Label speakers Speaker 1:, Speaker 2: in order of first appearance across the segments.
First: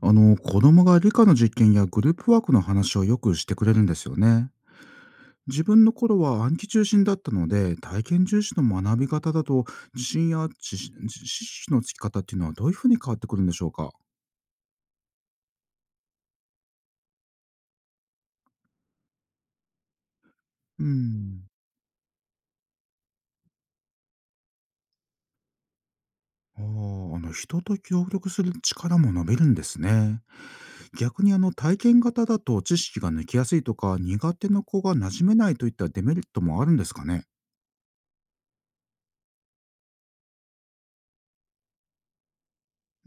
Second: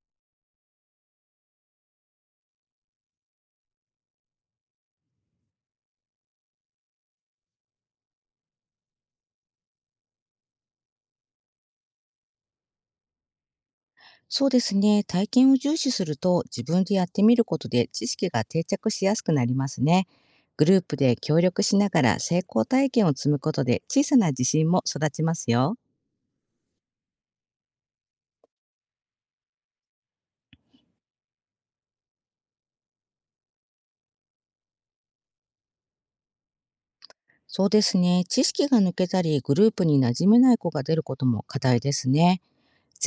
Speaker 1: 子供が理科の実験やグループワークの話をよくしてくれるんですよね。自分の頃は暗記中心だったので、体験重視の学び方だと、自信や知識のつき方っていうのはどういうふうに変わってくるんでしょうか。
Speaker 2: そうですね。体験を重視すると自分でやってみることで知識が定着しやすくなりますね。グルー
Speaker 1: う
Speaker 2: プで協
Speaker 1: ん。
Speaker 2: 力しながら成功体験を積むことで小さな自信も育ちますよ。
Speaker 1: ああ、人と協力する力も伸びるんですね。逆に体験型だと知識が抜きやすいとか、苦手な子が馴染めないといったデメリットもあるんですかね。
Speaker 2: そうですね。知識が抜けたりグループに馴染めない子が出ることも課題ですね。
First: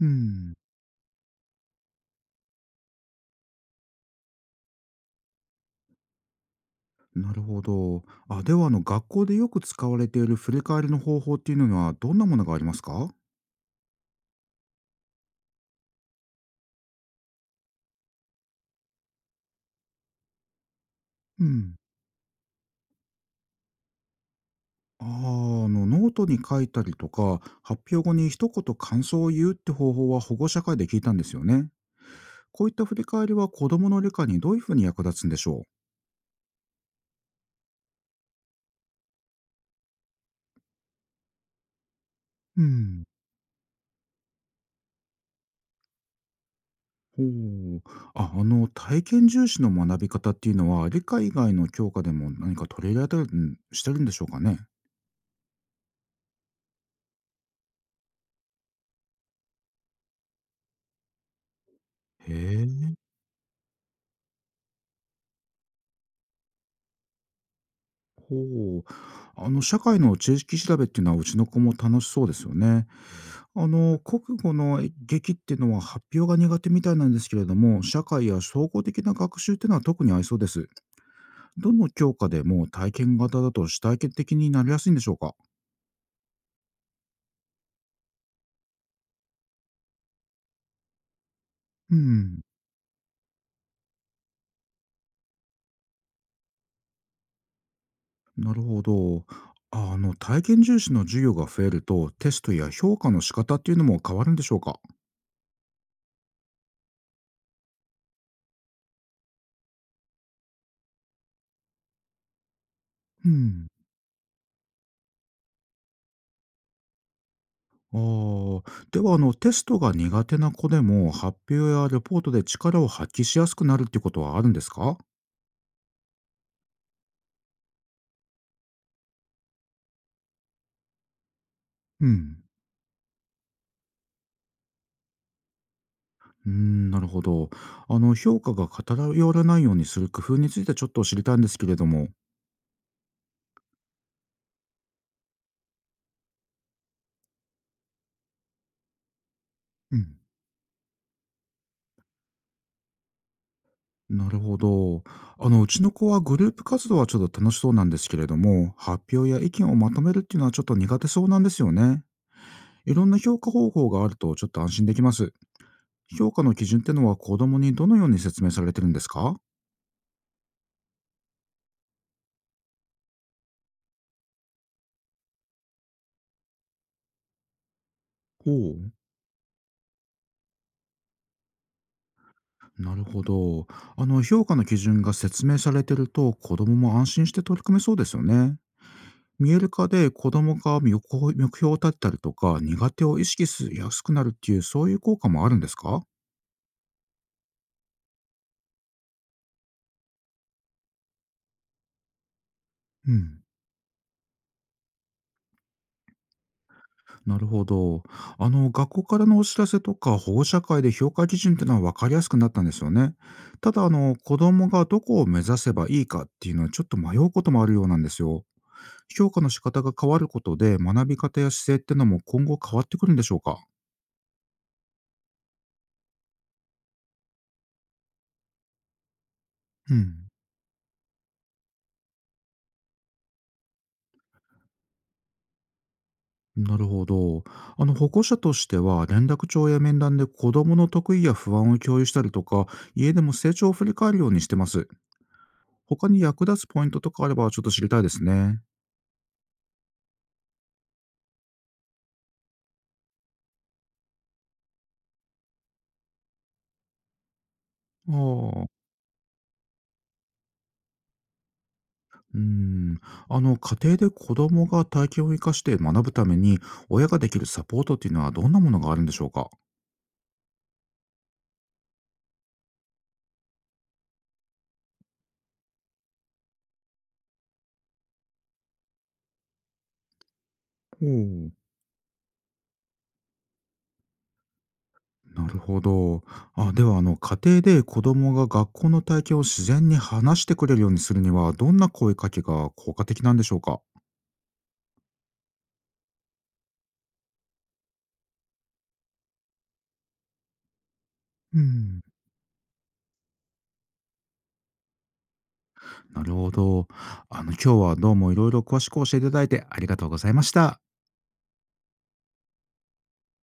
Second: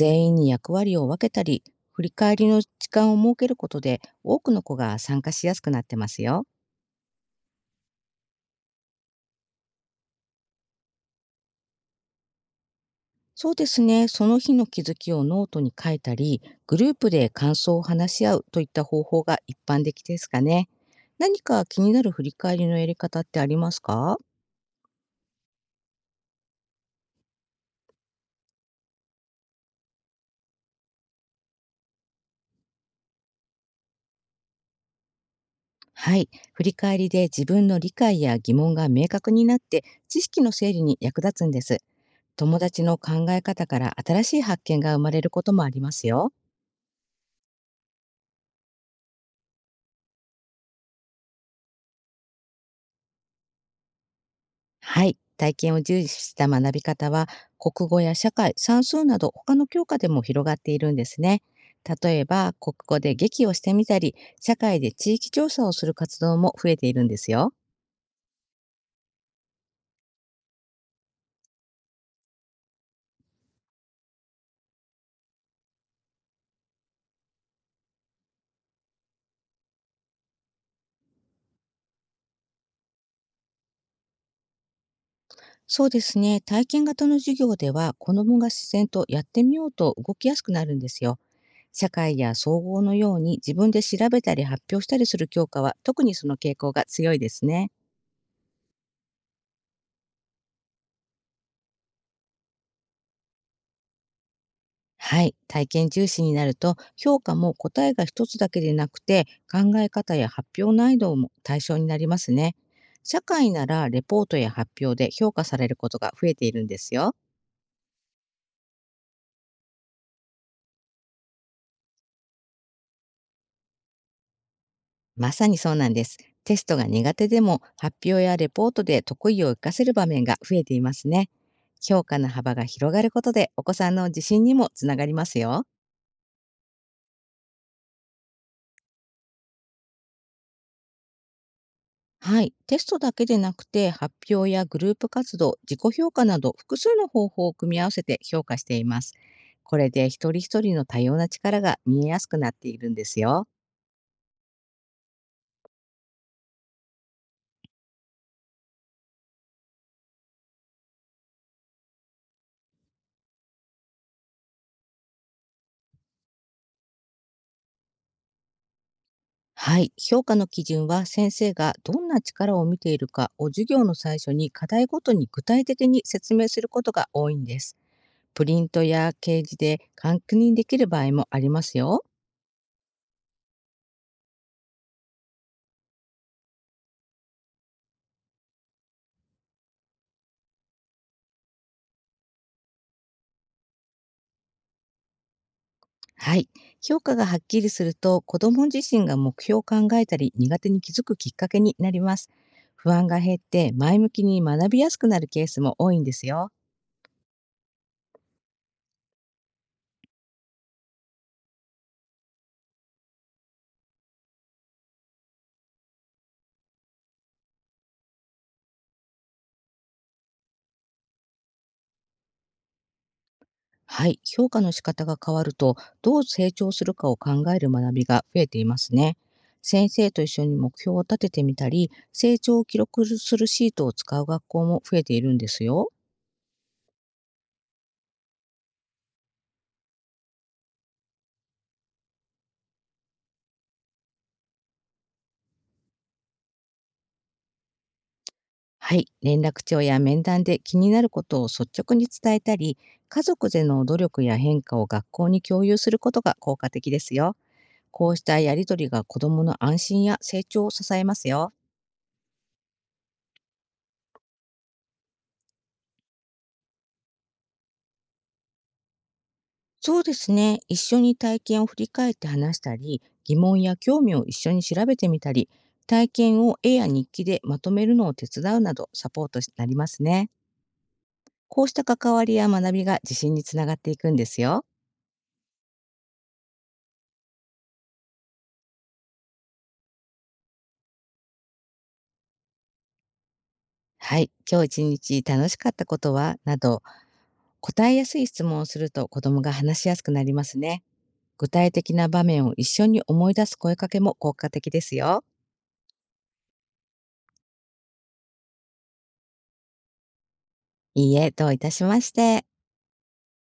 Speaker 1: う
Speaker 2: 員に
Speaker 1: ん。
Speaker 2: 役割を分けたり、振り返りの時間を設けることで多くの子が参加しやすくなってますよ。
Speaker 1: なるほど。あ、では学校でよく使われている振り返りの方法っていうのはどんなものがありますか？
Speaker 2: そうですね。その日の気づきをノートに書いたり、グループで感想を話し合うといった方法が一般的ですかね。何
Speaker 1: う
Speaker 2: か
Speaker 1: ん。
Speaker 2: 気になる振り返りのやり方ってありますか？
Speaker 1: ああ、あのノートに書いたりとか、発表後に一言感想を言うって方法は保護者会で聞いたんですよね。こういった振り返りは子どもの理解にどういうふうに役立つんでしょ
Speaker 2: はい。振り返りで自分の理解や疑問が明確になって、知識の整理に役立つんです。友
Speaker 1: う。う
Speaker 2: 達の
Speaker 1: ん。
Speaker 2: 考え方から新しい発見が生まれることもありますよ。
Speaker 1: ほう。あ、体験重視の学び方っていうのは理科以外の教科でも何か取り入れられたりしてるんでしょうかね？
Speaker 2: はい、体験を重視した学び方は、国語や社会、算数など他の教科でも広がっているんですね。例え
Speaker 1: へ
Speaker 2: ば、国
Speaker 1: え。
Speaker 2: 語で劇をしてみたり、社会で地域調査をする活動も増えているんですよ。
Speaker 1: ほう。あの、社会の知識調べっていうのはうちの子も楽しそうですよね。あの、国語の劇っていうのは発表が苦手みたいなんですけれども、社会や総合的な学習っていうのは特に合いそうです。どの教科でも体験型だと主体験的になりやすいんでしょうか。
Speaker 2: そうですね、体験型の授業では、子どもが自然とやってみようと動きやすくなるんですよ。社
Speaker 1: う
Speaker 2: 会や
Speaker 1: ん、
Speaker 2: 総合のように自分で調べたり発表したりする教科は特にその傾向が強いですね。
Speaker 1: なるほど。あの、体験重視の授業が増えると、テストや評価の仕方っていうのも変わるんでしょうか。
Speaker 2: はい、体験重視になると評価も答えが一つだけでなくて、考え方や発表難易度も対象になりますね。社
Speaker 1: う
Speaker 2: 会な
Speaker 1: ん。
Speaker 2: らレポートや発表で評価されることが増えているんですよ。
Speaker 1: ああ、ではテストが苦手な子でも発表やレポートで力を発揮しやすくなるってことはあるんですか。
Speaker 2: まさにそうなんです。テストが苦手でも発表やレポートで得意を活かせる場面が増えていますね。評
Speaker 1: う
Speaker 2: 価の
Speaker 1: ん。
Speaker 2: 幅が広がることでお子さんの自信にもつながりますよ。
Speaker 1: うーん、なるほど。あの評価が偏らないようにする工夫についてちょっと知りたいんですけれども。
Speaker 2: はい、テストだけでなくて発表やグループ活動、自己評価など複数の方法を組み合わせて評価しています。これ
Speaker 1: う
Speaker 2: で
Speaker 1: ん。
Speaker 2: 一人一人の多様な力が見えやすくなっているんですよ。
Speaker 1: なるほど。あのうちの子はグループ活動はちょっと楽しそうなんですけれども、発表や意見をまとめるっていうのはちょっと苦手そうなんですよね。いろんな評価方法があるとちょっと安心できます。評価の基準ってのは子供にどのように説明されてるんですか。
Speaker 2: はい、評価の基準は先生がどんな力を見ているかを、授業の最初に課題ごとに具体的に説明することが多いんです。プリン
Speaker 1: ほ
Speaker 2: ト
Speaker 1: う。
Speaker 2: や掲示で確認できる場合もありますよ。
Speaker 1: なるほど。あの、評価の基準が説明されてると、子供も安心して取り組めそうですよね。見える化で子供が目標を立てたりとか、苦手を意識しやすくなるっていう、そういう効果もあるんですか。
Speaker 2: はい。評価がはっきりすると、子ども自身が目標を考えたり、苦手に気づくきっかけになります。不安
Speaker 1: う
Speaker 2: が減っ
Speaker 1: ん。
Speaker 2: て、前向きに学びやすくなるケースも多いんですよ。
Speaker 1: なるほど。あの、学校からのお知らせとか、保護者会で評価基準っていうのは分かりやすくなったんですよね。ただ、子供がどこを目指せばいいかっていうのは、ちょっと迷うこともあるようなんですよ。評価の仕方が変わることで、学び方や姿勢っていうのも今後変わってくるんでしょうか。
Speaker 2: はい、評価の仕方が変わると、どう成長するかを考える学びが増えていますね。先
Speaker 1: う
Speaker 2: 生と
Speaker 1: ん、
Speaker 2: 一緒に目標を立ててみたり、成長を記録するシートを使う学校も増えているんですよ。
Speaker 1: なるほど。あの保護者としては連絡帳や面談で子どもの得意や不安を共有したりとか、家でも成長を振り返るようにしてます。他に役立つポイントとかあればちょっと知りたいですね。
Speaker 2: はい、連絡帳や面談で気になることを率直に伝えたり、家族での努力や変化を学校に共有することが効果的ですよ。こ
Speaker 1: あ
Speaker 2: うしたやり
Speaker 1: あ、
Speaker 2: とりが子どもの安心や成長を支えますよ。
Speaker 1: うん。あの家庭で子どもが体験を生かして学ぶために親ができるサポートっていうのはどんなものがあるんでしょうか。
Speaker 2: そうですね。一緒に体験を振り返って話したり、疑問や興味を一緒に調べてみたり、体験を絵や日記でまとめるのを手伝うなどサポートになりますね。
Speaker 1: ほう。
Speaker 2: こうした関わりや学びが自信につながっていくんですよ。
Speaker 1: なるほど。あ、では家庭で子どもが学校の体験を自然に話してくれるようにするにはどんな声かけが効果的なんでしょうか。
Speaker 2: はい。今日一日楽しかったことはなど、答えやすい質問をすると子どもが話しやすくなりますね。具
Speaker 1: う
Speaker 2: 体的
Speaker 1: ん、
Speaker 2: な場面を一緒に思い出す声かけも効果的ですよ。
Speaker 1: なるほど。あの、今日はどうもいろいろ詳しく教えていただいてありがとうございました。
Speaker 2: いいえ、どういたしまして。